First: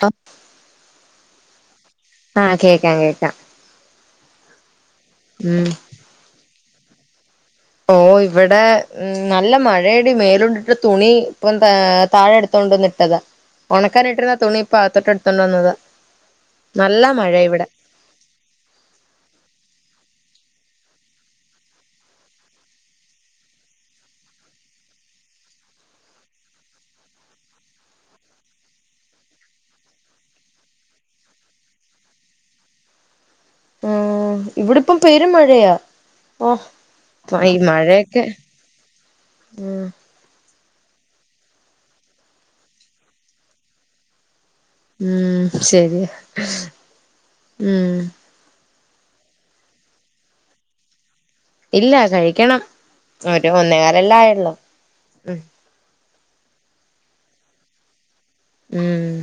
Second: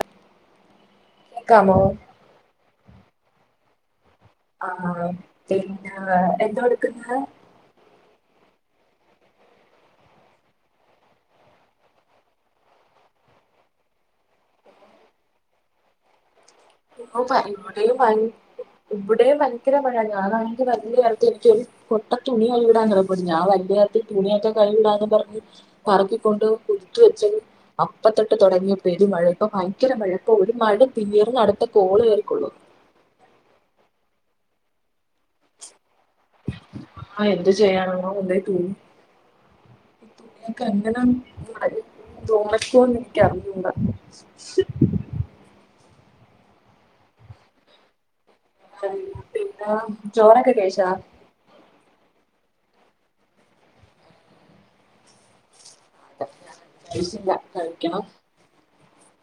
ക ക്കമോ ആഹ് കേൾക്കാം കേൾക്കാം ആഹ് പിന്നെ എന്താണ് പിന്നെ ഓ ഇവിടെ ഹ് നല്ല മഴ എടി മേലുണ്ട്ട്ട തുണി ഇപ്പം താ താഴെ എട്ത്തോണ്ട് വന്നിട്ടതാ. ഒണക്കാനിട്ടിരുന്ന തുണി ഇപ്പ അകത്തേട്ട് എടുത്തോണ്ട് വന്നതാ. നല്ല മഴ [inaudible] ഇവിടെ ഇബടെയും ഭയങ്കര മഴാടി ഞാനാണെങ്കിൽ വല്ല്യ [unintelligible] കൊട്ട തുണി അയ വിടാൻ [unintelligible] ഞാൻ വലിയ [unintelligible] തുണിയൊക്കെ കഴ് വിടാന്ന് പറഞ്ഞ് പറമ്പിക്കൊണ്ടോയ് കുട്ത്ത് വെച്ചതും അപ്പ തൊട്ട് തൊടങ്ങിയ പെരു മഴ. ഇപ്പ ഭയങ്കര മഴ ഇപ്പൊ ഒരു മഴ പിന്നിട്ട് നട ത്ത കോള് കേറിക്കൊള്ളു. ആ ഇവിടെ ഇപ്പം പെരു മഴയാ ഓ ആഹ് ഇപ്പ എന്ത് ഈ ചെയ്യാനാണോ മഴയെക്കെ ആഹ് ഇങ്ങക്ക് എങ്ങനേം ഇവ്ടെ തോണി ക്കൂന്ന് എനിക്ക് അറിഞ്ഞൂട. ഉം ശെരിയാ ഉം പിന്നാ ചോറൊക്കെ കഴിച്ചാ? ഇല്ല കഴിക്കണം ഒരു ഒന്നേകാലല്ലേ ആയൊള്ളൂ. മ് കഴിച്ചില്ല കഴിക്കണം. ഉം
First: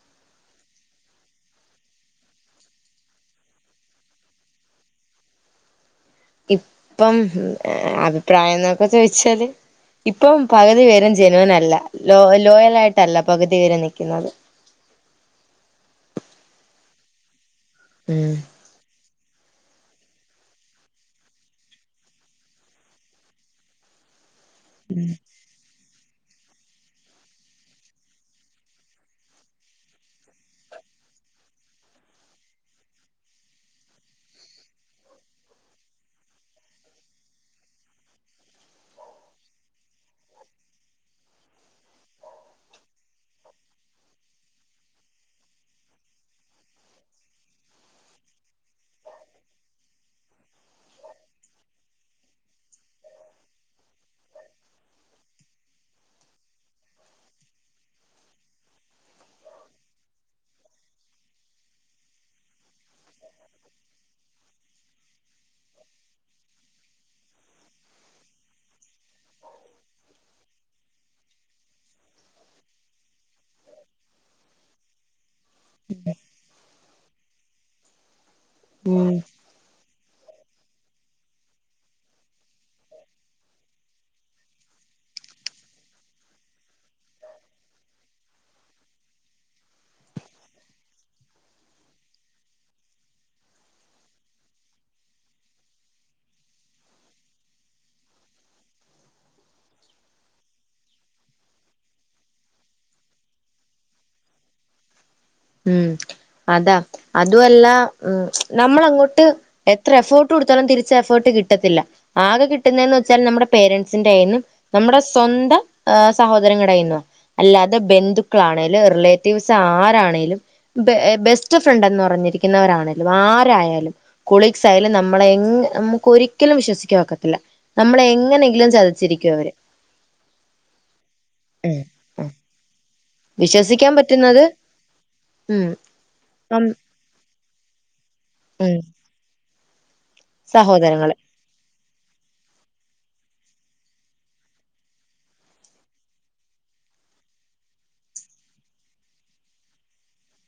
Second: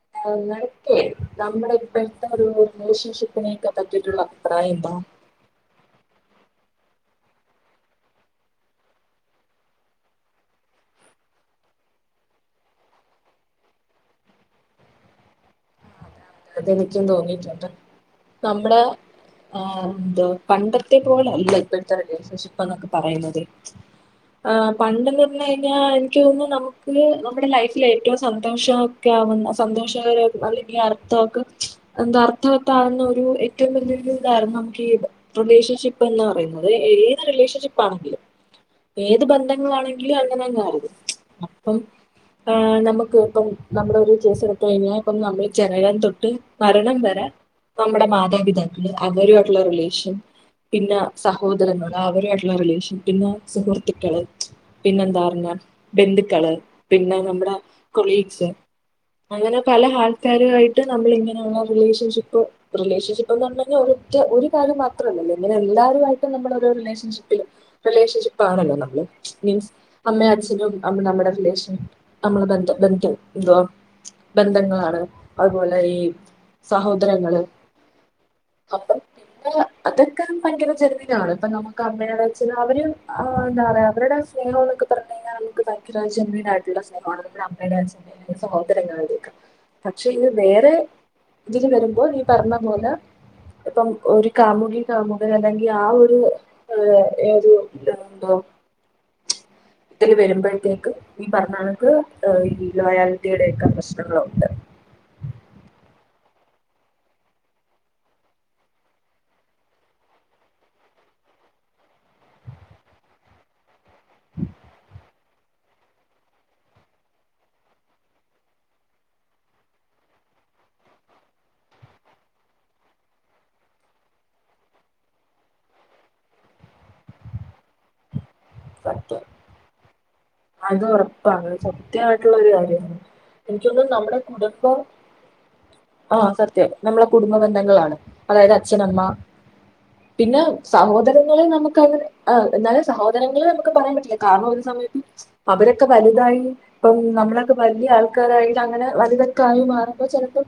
[inaudible] നിങ്ങൾക്കെ നമ്മടെ ഇപ്പോഴത്തെ ഒരു റിലേഷൻഷിപ്പിനെയൊക്കെ പറ്റിട്ട്ള്ള അഭിപ്രായം എന്താ? ഇപ്പം ഏ അഭിപ്രായം എന്നൊക്കെ ചോയിച്ചാല് ഇപ്പം പകുതി പേരും ജെനുവിന് അല്ല. ലോ ലോയൽ ആയിട്ടല്ല പകുതി പേരും നിക്ക്ന്നത്. എനിക്കും തോന്നിയിട്ടുണ്ട്. നമ്മുടെ ആഹ് എന്തോ പണ്ടത്തെ പോലെല്ല ഇപ്പത്തെ റിലേഷൻഷിപ്പ് എന്നൊക്കെ പറയുന്നത്. ആ പണ്ടെന്ന് പറഞ്ഞ് കഴിഞ്ഞാൽ [inaudible] നമുക്ക് നമ്മുടെ ലൈഫിൽ ഏറ്റവും സന്തോഷമൊക്കെ ആവുന്ന സന്തോഷകര അല്ലെങ്കിൽ അർ [inaudible] അർത്ഥവത് ആകുന്ന ഒരു ഏറ്റവും വലിയ ഇതായിരുന്നു നമുക്ക് ഈ റിലേഷൻഷിപ്പ് എന്ന് പറയുന്നത്. ഏത് റിലേഷൻഷിപ്പാണെങ്കിലും ഏത് ബന്ധങ്ങളാണെങ്കിലും അങ്ങനെന്നത് അപ്പം നമുക്ക് ഇപ്പം നമ്മുടെ ഒരു കേസ് എടുത്ത് കഴിഞ്ഞാൽ ഇപ്പം നമ്മള് ജനനം തൊട്ട് മരണം വരെ നമ്മുടെ മാതാപിതാക്കൾ അവരുമായിട്ടുള്ള റിലേഷൻ പിന്നെ സഹോദരങ്ങൾ അവരുയിട്ടുള്ള റിലേഷൻ പിന്നെ സുഹൃത്തുക്കൾ പിന്നെന്താ ബന്ധുക്കൾ പിന്നെ നമ്മുടെ കൊളീഗ്സ് അങ്ങനെ പല ആൾക്ക ക്കാരുമായിട്ട് നമ്മൾ ഇങ്ങനെയുള്ള റിലേഷൻഷിപ്പ് റിലേഷൻഷിപ്പ് എന്ന് പറഞ്ഞ ഒരൊറ്റ ഒരു [inaudible] മാത്രല്ലല്ലോ ഇങ്ങനെ എല്ലാവരുമായിട്ടും നമ്മളൊരു റിലേഷൻഷിപ്പിൽ റിലേഷൻഷിപ്പ് ആണല്ലോ നമ്മൾ മീൻസ് അമ്മേ അച്ഛനും നമ്മുടെ റിലേഷൻ നമ്മളെ ബന്ധ ബന്ധു എന്തോ ബന്ധങ്ങളാണ് അതുപോലെ ഈ സഹോദരങ്ങള് അപ്പം ഉം ഏഹ് അത് ആം ഭയങ്കര ജനുവിനാണ് ഇപ്പൊ നമുക്ക് അമ്മടെ ച്ചൻഅവര് എന്താ പറയാ അവരുടെ സ്നേഹം എന്നൊക്കെ പറഞ്ഞു കഴിഞ്ഞൽ നമുക്ക് ഭയങ്കര ജനവിനായിട്ടുള്ള സ്നേഹമാണ് അമ്മയുടെച്ഛ സഹോദരങ്ങളുടെ ഒക്കെ പക്ഷെ ഇത് വേറെ ഇതിൽ വരുമ്പോൾ ഈ പറഞ്ഞ പോലെ ഇപ്പം ഒരു കാമുകി കാമുകൻ അല്ലെങ്കിൽ ആ ഒരു ഒരു എന്തോ ഇതിൽ വരുമ്പോഴത്തേക്ക് ഈ പറഞ വർക്ക് ലോയാലട്ടിയയുടെയൊക്കെ പ്രശ്നങ്ങളുണ്ട് ഉം അതാ അതു അല്ല നമ്മൾ അങ്ങോട്ട് എത്ര എഫേർട്ട് കൊടുത്താലും തിരിച്ച എഫേർട്ട് കിട്ടത്തില്ല ആകെ കിട്ടുന്നന്ന് വെച്ചാല് നമ്മുടെ പേരൻ എന്റെ നമ്മുടെ സ്വന്തം സഹോദരങ്ങടെ കയ്യിന്നോ അല്ലാതെ ബന്ധുക്കളാണെലും റിലേറ്റീവ്സ് ആണെലും ആരാണേലും ബെസ്റ്റ് ഫ്രണ്ട്ന്ന് പറഞ്ഞിരിക്കുന്നവരാണെലും ആരായാലും കൊളീഗ്സ് ആയാലും നമ്മളെ നമക്ക് ഒരിക്കലും വിശ്വസിക്കനൊക്കത്തില്ല നമ്മളെ എങ്ങനെ സത്യം അത് ഉറപ്പാണ് ഉം ഉം സത്യയിട്ടുള്ള ഒരു കാര്യണ് എനിക്കൊന്നും വിശ്വസിക്കാൻ നമ്മുടെ പറ്റുന്നത് ഉം കുടുബംആ സത്യം ഉം നമ്മളെ കുടു ബന്ധങ്ങളാണ് അതായത് അച്ഛനമ്മ പിന്നെ സഹോദരങ്ങള് സഹോദരങ്ങളെ നമുക്ക് അങ്ങെ അഎന്നാലെ സഹോ [unintelligible] സഹോദരങ്ങൾ നമുക്ക് പറയാൻ പറ്റില്ല കാരണം ഒരു സമയത്ത് അവരൊക്കെ വലുതായി ഇപ്പം നമ്മളൊക്കെ വലിയ ആൾക്കാരായി അങ്ങനെ വലുതൊക്കെ ആയി മാറുമ്പോൾ ചിലപ്പോം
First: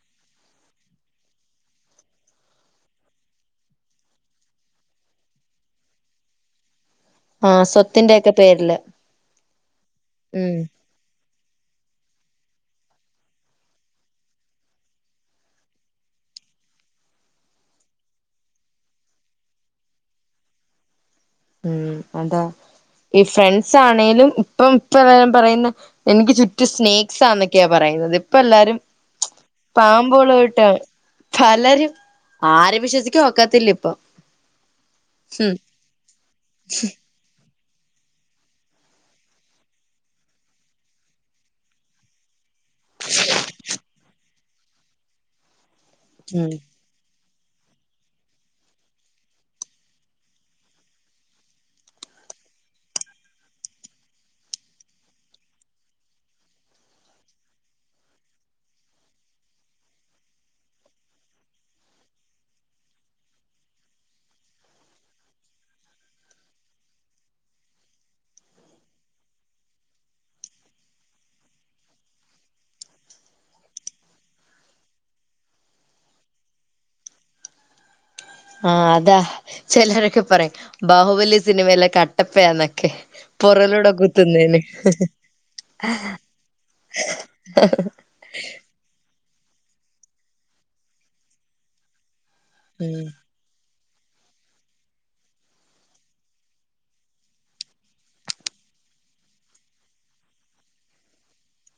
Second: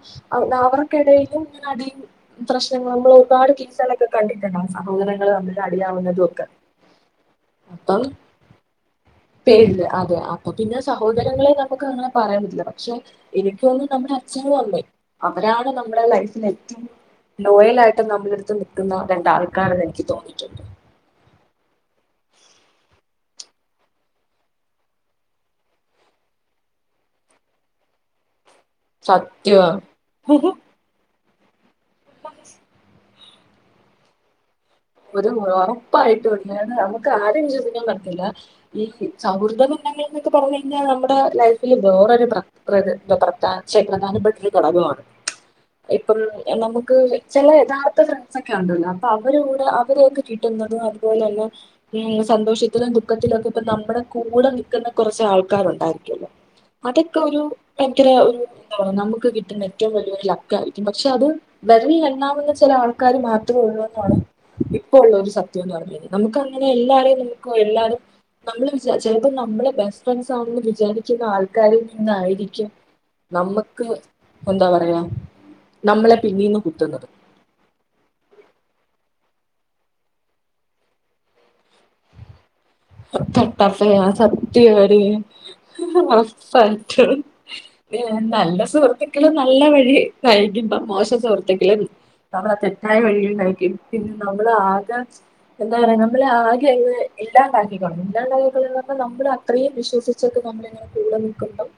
അവർക്കി ടയിലും അടി പ്രശ്നങ്ങളും നമ്മൾ ഒരുപാട് കിച്ചളൊക്കെ കണ്ടിട്ടുണ്ട് സഹോദരങ്ങള്ൾ നമ്മിൽ അടിയാവുന്നതും ഒക്കെ ആഹ് അപ്പം സ്വത്തിന്റെക്കെ പേരില് പേരില് അതെ അപ്പൊ ഉം പിന്നെ സഹോദരങ്ങളെ നമുക്ക് അങ്ങനെ പറയാൻ പറ്റില്ല പക്ഷെ എനക്കോന്നും നമ്മുടെ അച്ഛനും അമ്മേ അവരാണ് നമ്മുടെ ലൈഫിൽ ഏറ്റവും ലോയല ആയിട്ട് നമ്മളെടുത്ത് നിക്കുന്ന രണ്ടാൾക്കാരന്ന് എനിക്ക് തോന്നിയിട്ടുണ്ട് ഉം അതാ ഈ ഫ്രണ്ട്സ് ആണെിലും ഇപ്പം ഇപ്പ പറയുന്ന എനിക്ക് ചുറ്റും സ്നേക്സ് സാന്നൊക്കെയാ പറയുന്നത് ഇപ്പ എല്ലാരും സത്യവാ പാമ്പ് ഒന്നും ഇല്ല - ഫലരും ആരെ വിശ്വസി ഒക്കത്തില്ല ഇപ്പൊ ഒരു ഉം ഉറപ്പായിട്ട്ണ്ട് അ നമുക്ക് ആരും - [unintelligible] സൗഹൃദങ്ങൾ എന്നൊക്കെ പറഞ്ഞ കഴിഞ്ഞാൽ നമ്മുടെ ലൈഫില് വേറൊരു പ്രത് [unintelligible] തൊടങ്ങുവാണു ഇപ്പം ഉം നമുക്ക് ചില യഥാർത്ഥ ഫ്രണ്ട്സ് ഒക്കെ ഉണ്ടല്ലോ അപ്പൊ അവര്- അവരെയൊക്കെ കിട്ടുന്നതും അതുപോലെല്ലെ സന്തോഷത്തിലും ദുഃഖത്തിലുംക്കെ ഇപ്പ നമ്മുടെ കൂടെ നക്കുന്ന കുറച്ച് ആൾക്കാർ ഉണ്ടായിരിക്കല്ലോ അതൊക്കെ ഒരു എനിക്കൊരു നമുക്ക് കിട്ടുന്ന ഏറ്റവും വലിയഒരു ലക്ക ആയിരിക്കും പക്ഷെ അത് വെര ലിൽ എണ്ണാവുന്ന ചില ആൾക്കാർ മാത്രമേ ഉള്ളൂ എന്നാണ് ഇപ്പൊ ഉള്ള ഒരു സത്യം എന്ന് പറഞ്ഞു കഴിഞ്ഞാൽ നമുക്ക് അങ്ങനെ എല്ലാരെയും നമുക്ക് എല്ലാരും നമ്മള് വിചാ ചിലപ്പോ നമ്മളെ ബെസ്റ്റ് ഫ്രണ്ട്സ് ആണെന്ന് വിചാരിക്കുന്ന ആൾക്കാരിൽ നിന്നായിരിക്കും നമ്മക്ക് എന്താ പറയാ നമ്മളെ പിന്നീന്ന് കുത്തുന്നത് ആ അതാ ചിലരൊക്കെ പറയും ബാഹുബലി സിനിമയിലൊ കട്ടപ്പയാ ന്നെ കട്ടാപ്പയാ സത്യാടി ഇന്ന് ഒറപ്പയിട്ടുംനീ നല്ല സുഹൃത്തി നല്ല വഴി കഴക്കുമ്പ മോശം സുഹൃത്തുകളെ- അവടെ തെറ്റായ ഉം വഴിണ്ടായിരിക്കും പിന്നെ നമ്മൾ ആകെ എന്താ പറയാ നമ്മള് ആകെ എല്ലാം ഇല്ലാകൾന്ന് പറഞ്ഞ നമ്മൾ അത്രയും വിശ്വസിച്ചൊക്കെ നമ്മളിങ്ങനെ കൂടെ നിക്കു മ്പക്കണ്ട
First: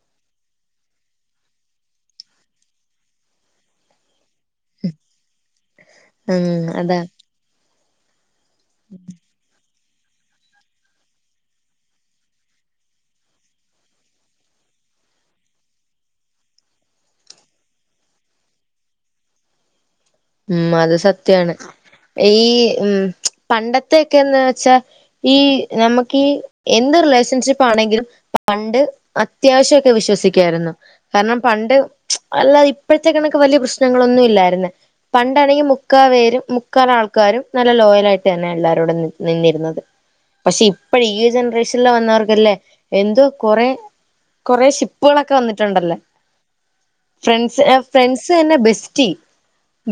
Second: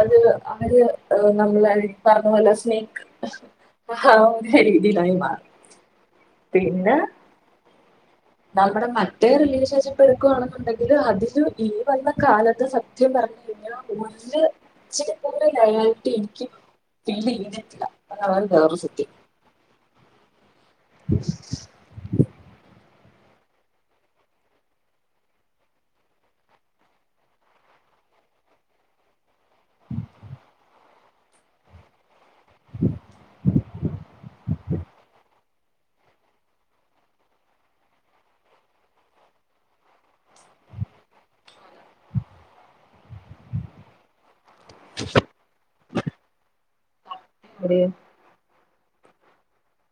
അത് ആര് നമ്മൾ പറഞ്ഞ പോലെ സ്നേക്ക് രീതിയിലായി മാറും മ്മ് അതെ എന്നാ നമ്മടെ മറ്റേ റിലീഷൻഷി ഇപ്പൊ എടുക്കുവാണെന്നുണ്ടെങ്കില് അതില് ഈ വന്ന കാലത്ത് സത്യം പറഞ്ഞ് കഴിഞ്ഞാ ഒരു ഇച്ചരി പോലും ലയാലിറ്റി എനിക്ക് ഫില്ല് ചെയ്തിട്ടില്ല അതാണ് വേറൊരുസത്യം ഉം അത് സത്യാണ് ഈ ഉം മ്ച്ച് പണ്ടത്തെയെക്കേന്ന് വെച്ചാ ഈ നമക്ക് ഈ എന്ത് റിലേഷൻഷിപ്പാണെങ്കിലും പണ്ട് അ ത്യാവശ്യ ഒക്കെ വിശ്വസിക്കായിരുന്നു കാരണം പണ്ട് മ്ച്ച് അല്ലാതെ ഇപ്പഴത്തെ കണക്ക് വലിയ പ്രശ്നങ്ങളൊന്നും ഇല്ലായിരുന്നെ പണ്ടാണെങ്കി മുക്കാ വേരും മുക്കാൽ ആൾക്കാരും നല്ല ലോയലായിട്ട് തന്നെ എല്ലാരോടും ന് നിന്നിരുന്നത് പക്ഷെ ഇപ്പഴ്‌ ഈ ജനറേഷനിൽ വന്നവർക്കല്ലേ എന്തോ കൊറേ കൊറേ ഷിപ്പുകളൊക്കെ വന്നിട്ടുണ്ടല്ലേ ഫ്രണ്ട്സ് ഏ എവിടെയോ ഫ്രണ്ട്സ് തന്നെ ബെസ് റ്റി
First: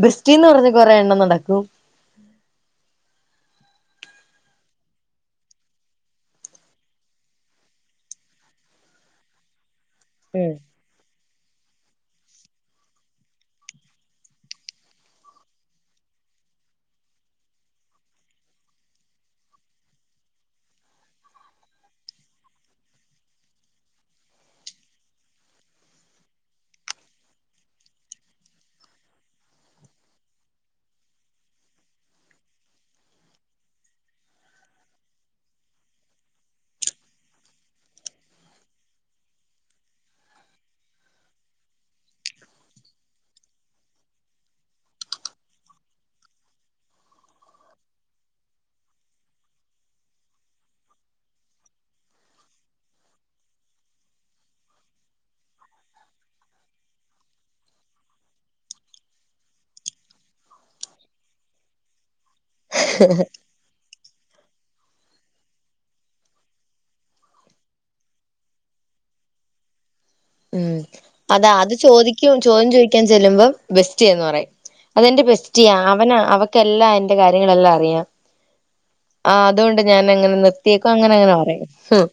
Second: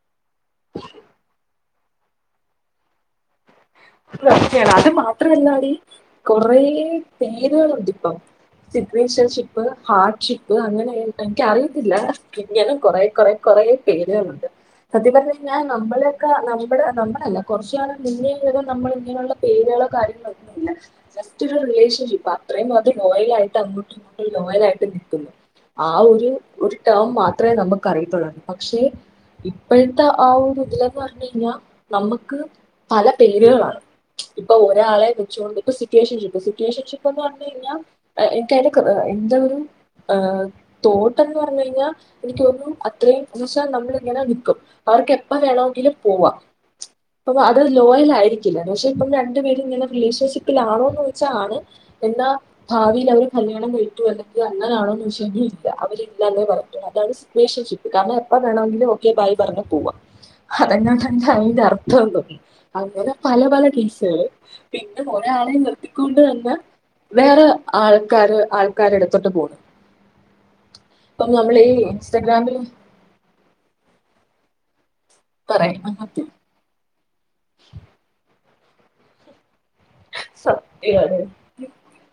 ബസ് റ്റീന്ന് പറഞ്ഞ് കൊറേ എണ്ണം നടക്കും [inaudible] ഇപ്പൊ ബെസ്റ്റിയാണ് അത് മാത്രമല്ലാടീ കൊറേ പേരുകളുണ്ട് ഇപ്പം സിറ്റുവേഷൻഷിപ്പ് ഉം ഹാർഡ്ഷിപ്പ് അങ്ങനെ ഏട്ടൻ ക്കറിയത്തില്ല ഇങ്ങനെ കൊറേ കൊറേ കൊറേ പേരുകളുണ്ട് സത്യം പറഞ്ഞ് കഴിഞ്ഞാൽ നമ്മളേക്കാ നമ്മടെ നമ്മളല്ല കൊറച്ച് നാൾ മുന്നേ ഇങ്ങ നമ്മളിങ്ങനെയുള്ള പേരുകളോ കാര്യങ്ങളോ ഒന്നുമില്ല ജസ്റ്റ് ഒരു റിലേഷൻഷിപ്പ് അത്രയും അത് നോയലായിട്ട് അങ്ങോട്ടും ഇങ്ങോട്ടും ലോയലായിട്ട് നിക്കുന്നു ആ ഒരു ഒരു ടേം മാത്രേ നമുക്ക് അറിയത്തൊള്ളായിരുന്ന് പക്ഷെ ഇപ്പഴത്തെ ആ ഒരു ഇതിലന്ന് പറഞ്ഞയ്ഞ്ഞാ നമ്മക്ക് പല പേരുകളാണ് ഇപ്പൊ ഒരാളെ വെച്ചുകൊണ്ട് ഇപ്പം സിറ്റുവേഷൻഷിപ്പ് സിറ്റുവേഷൻഷിപ്പെന്ന് പറഞ്ഞ് കഴിഞ്ഞാ എനിക്കതിന്റെയൊക്കെ ഒ എന്റെ ഒരു തോട്ടന്ന് പറഞ്ഞ് കഴിഞ്ഞ എനിക്ക് തോനുന്നു അത്രയും കൂശാൻ നമ്മളിങ്ങനെ നിക്കും അവർക്ക് എപ്പ വേണവെങ്കിലും പോവാം മ്ച്ച് അപ്പൊ അത് ലോയലായിരിക്കില്ല പക്ഷെ ഇപ്പം രണ്ടു വീടിങ്ങനെ റിലേഷൻഷിപ്പിലാണോന്ന് ചോയിച്ചാ ആണ് എന്താ ഭാവിയിൽ അവര് കല്യാണം കഴിച്ചു അല്ലെങ്കി അങ്ങനാണോന്ന് ചോദിച്ച് കഴിഞ്ഞ ഇല്ല അവരില്ലാന്നേ പറയ അതാണ് സിറ്റുവേഷൻഷിപ്പ് കാരണം എപ്പ വേണമെങ്കിലും ഓക്കെ ബായ് പറഞ്ഞു പോവാം അതന്നെ തന്നെ അതിന്റെ അർത്ഥം എന്നും അങ്ങനെ പല പല ടീസ് ഏ പിന്നെ ഒരാളെ നിർത്തിക്കൊണ്ട് തന്നെ വേറെ ആൾക്കാര് ആൾക്കാരടെ അടുത്തോട്ട് പോണ് ഉം ഇപ്പം അതാ നമ്മൾ ഈ അത് ചോദിക്കും ഇൻസ്റ്റഗ്രാമിൽ ചോദ്യം ചോദിക്കാൻ ചെല്ലുമ്പം ബെസ്റ്റിയാന്ന് പറയും അതെന്റെ ബെസ്റ്റിയ പറയും അവന് അങ്ങനത്തെ അവക്കെല്ലാം എന്റെ കാര്യങ്ങളെല്ലാം അറിയാം ആ അതുകൊണ്ട് ഞാനങ്ങനെ നിർത്തിയേക്കും അങ്ങനെ സത്യാണ് അങ്ങനെ പറയും ഹാ [inaudible]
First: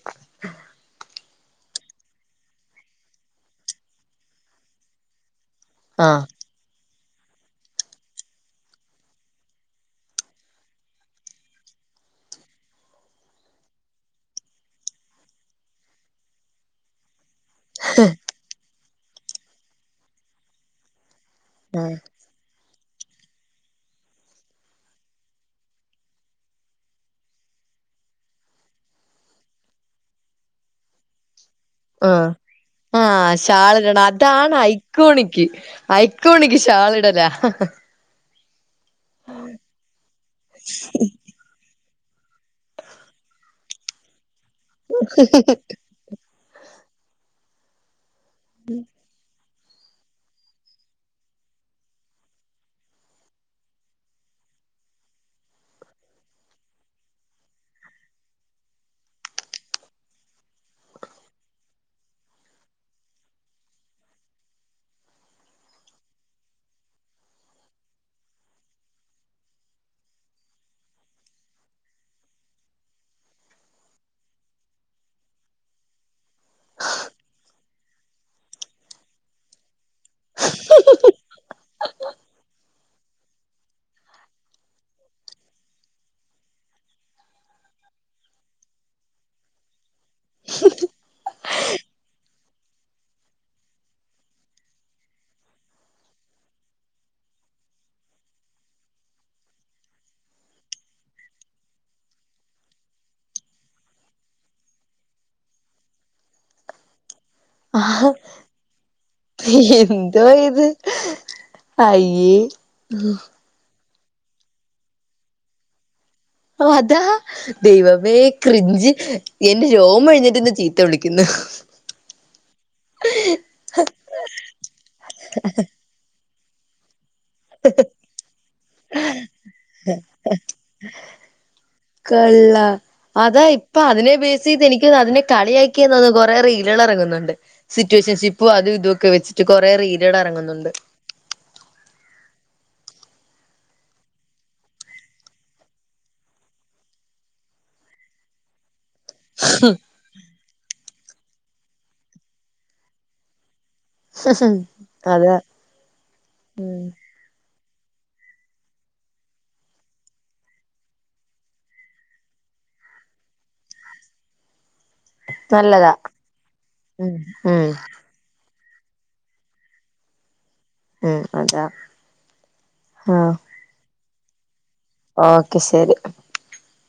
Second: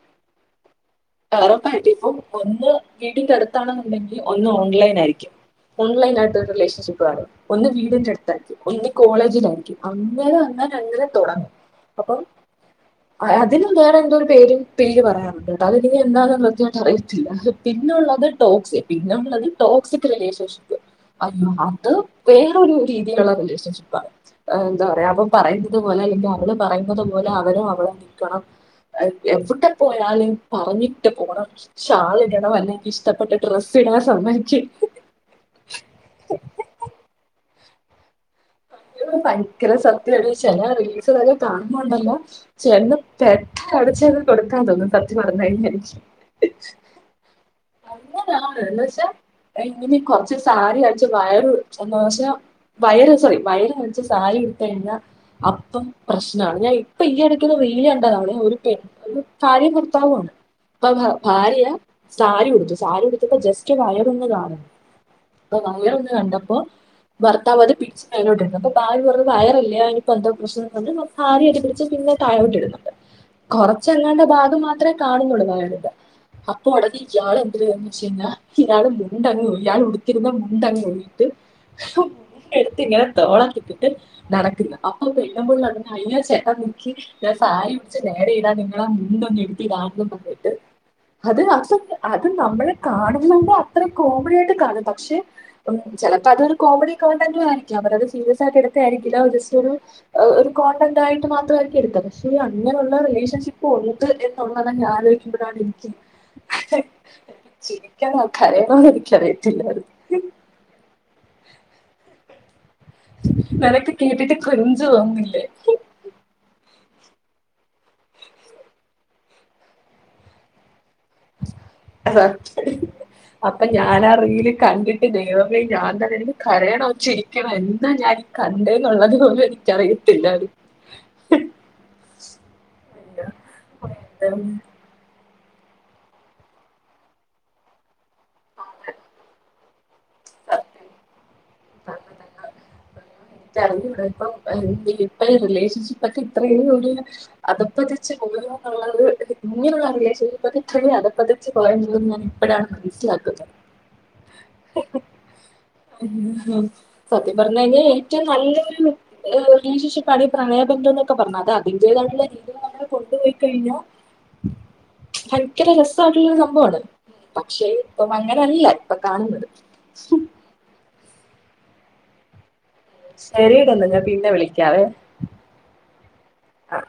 ഒറപ്പായിട്ടും ഇപ്പം ഒന്ന് വീട്ടിന്റെ അടുത്താണെന്നുണ്ടെങ്കി ഒന്ന് ഓൺലൈനായിരിക്കും ആഹ് ഓൺലൈനായിട്ടൊരു റിലേഷൻഷിപ്പ് ക്കവാറും ഒന്ന് വീടിന്റെ അടുത്തായിരിക്കും ഒന്നി കോളേജിലായിരിക്കും അങ്ങനെ അങ്ങനെ അങ്ങനെ തൊടങ്ങും അപ്പം അതിന് വേറെ എന്തോ ഒരു പേര് പേര് പറയാറുണ്ട് ട്ടതെനിക്ക് എന്താണെന്ന് കൃത്യവായിട്ട് അറയിത്തില്ല ത് പിന്നുള്ളത് ടോക്സി പിന്നെ ഒള്ളത് ടോക്സിക് റിലേഷൻഷിപ്പ് അയ്യോ അത് ആഹ് വേറൊരു രീതിയുള്ള റിലേഷൻഷിപ്പാണ് എന്താ പറയാ അവൻ പറയുന്നതു പോലെ അല്ലെങ്കിൽ അവള് പറയുന്നത് പോലെ അവനും അവളും നിക്കണം എവിടെ പോയാലും പറഞ്ഞിട്ട് പോണം ആ ആ ഷാള് ഇടാൻ ഇടണം അതാണ് സമ്മതിക്കും ഐക്കോണിക്ക് ഐക്കോണിക്ക് ഷാള് ഇടല ഭയങ്കര സത്യ ആടി ചില റിൽ സുകൾ കാണുമ്പ ണ്ടോ ചെന്ന് പെട്ട അടിച്ച് കൊടുക്കാൻ തോന്നും സത്യ പറഞ്ഞ അതിന് ശേഷം ച്ച് എന്ന് വച്ചാ എങ്ങനെ കുറച്ച് സാരി കാണിച്ച് വയറ് ഒ ച്ചെ വയറ് സോറി വയറ് കാണിച്ചു സാരി ഉടുത്തുക ഴിഞ്ഞാ അപ്പം പ്രശ്നമാണ് ഞാൻ ഇപ്പൊ ഈ ഇടയ്ക്കൊ വെയിലാണ്ടത അവിടെ ഒരു പെ ഒരു ഭാര്യ ഭർത്താവു ആാണ് അപ്പൊ ഭാര്യ സാരി കൊടുത്തു സാരി ഉടുത്തപ്പോ ജസ്റ്റ് വയറ ഒന്ന് കാണണം അപ്പൊ വയറൊന്ന് കണ്ടപ്പോ ഭർത്താവ് അത് പിടിച്ചു തലയിലോട്ട് ഇടുന്നു അപ്പൊ ഭാര്യ പറഞ്ഞു വയറില്ല അതിനിപ്പോ എന്തോ പ്രശ്നം ഉണ്ട് ഭാര്യ അത് പിടിച്ച് പിന്നെ തഴോട്ട് ഇടുന്നുണ്ട് കൊറച്ചെല്ലാണ്ട ഭാഗം മാത്രമേ കാണുന്നുള്ളൂ വയറിൻ്റെ അപ്പൊ [unintelligible] ഇയാൾ എന്തരു ചെയ്തു പിന്നെ ഇയാൾ മുണ്ടെന്നും ഇല്ലാതെ ഉടു ഉടുത്തിരുന്ന മുണ്ടങ്ങ് എടുത്ത് ഇങ്ങനെ തോളത്തിട്ടട്ട് നടക്കുന്നു അപ്പൊ പെണ്ണുപിള്ള അയ്യോ ചേട്ട നിക്ക് ഞാൻ സാരി പിടിച്ച് നേരെ ഇടാൻ നിങ്ങളെ മുണ്ട് ഒന്ന് എടുത്ത് താ ട്ട് അത് അത് നമ്മെള് കാണുന്നത് കൊണ്ടാ അത്ര കോമഡി ആയിട്ട് കാണും പക്ഷെ ചിലപ്പോ അതൊരു കോമഡി കോണ്ടന്റ ആയിരിക്കും അവരത് സീരിയസ് ആക്കി എടുത്ത ആയിരിക്കില്ല ജസ്റ്റ് ഒരു ഒരു കോൺണ്ടന്റ് ആയിട്ട് മാത്രമായിരിക്കും എടുക്ക പക്ഷേ അങ്ങനെയുള്ള റിലേഷൻഷിപ്പ് ഉണ്ട് എന്നുള്ളത് ആലോചിക്കുമ്പോഴാണ് എനിക്ക് ആ ചിരിക്കാൻ കരയണമെന്ന് എനിക്കറിയത്തില്ലായിരുന്നു എന്തോ ഇത് അയ്യേ നിനക്കിനി കേട്ടിട്ട് ക്രിഞ്ച് തോന്നുന്നില്ലേ ഓ അതാ ദൈവമേ ക്രിഞ്ച് എന്റെ രോമം എഴുന്നേറ്റ് നിന്ന് ചിരിച്ച് അപ്പൊ ഞാൻ ആ റീൽ കണ്ടിട്ട് ദൈവമേ ഞാൻ തന്നെ ഇരുന്നു കരയണോ ചിരിക്കണോ എന്താ ഞാൻ ഈ ഹ് കണ്ടെന്നുള്ളത് പോലും ഹ് എനിക്കറിയത്തില്ല കൊള്ളാ അതാ ഇപ്പ അതിനെ ബേസ് ചെയ്ത് എനിക്ക് അതിനെ കളിയാക്കിയാന്ന് തോന്നുന്നു കൊറേ റീലുകൾ ഇറങ്ങുന്നുണ്ട് സിറ്റുവേഷൻഷിപ്പും അതും ഇതും ഒക്കെ വെച്ചിട്ട് കുറൊ റീൽ റീലുകൾ ഇറങ്ങുന്നുണ്ട് എനിക്കറിഞ്ഞൂടാ എനിക്കറിഞ്ഞൂട ഇപ്പ ഈ റിലേഷൻഷിപ്പ് ഒക്കെ ഇത്രയും ഒരു അതപതിച്ചു പോയോ എന്നുള്ള അഹ് ഇങ്ങനെയുള്ള റിലേഷൻഷിപ്പ് ഒക്കെ ഇപ്പഴേ അകന്നാ പതിച്ചു പോയ ഞാൻ ഇപ്പോഴാണ് മനസ്സിലാക്കുന്നത് അതാ ഉം എന്ന ഇനി ഏറ്റവും നല്ലൊരു റിലീേഷൻഷിപ്പാണ് ഈ പ്രണയബന്ധം എന്നൊക്കെ പറഞ്ഞ അത് അതിന്റേതായിട്ടുള്ള രീതിയിൽ നമ്മൾ കൊണ്ടുപോയി കഴിഞ്ഞാ ഭയങ്കര നല്ലതാ രസമായിട്ടുള്ളൊരു സംഭവമാണ് ഉം ഉം പക്ഷെ ഇപ്പം അങ്ങനെല്ല അപ്പൊ കാണുന്നത് ഉം അതാ ആഹ് ശെരീടല്ല ഞാ പിന്നെ വിളിക്കാം ഓക്കെ ശരി ആ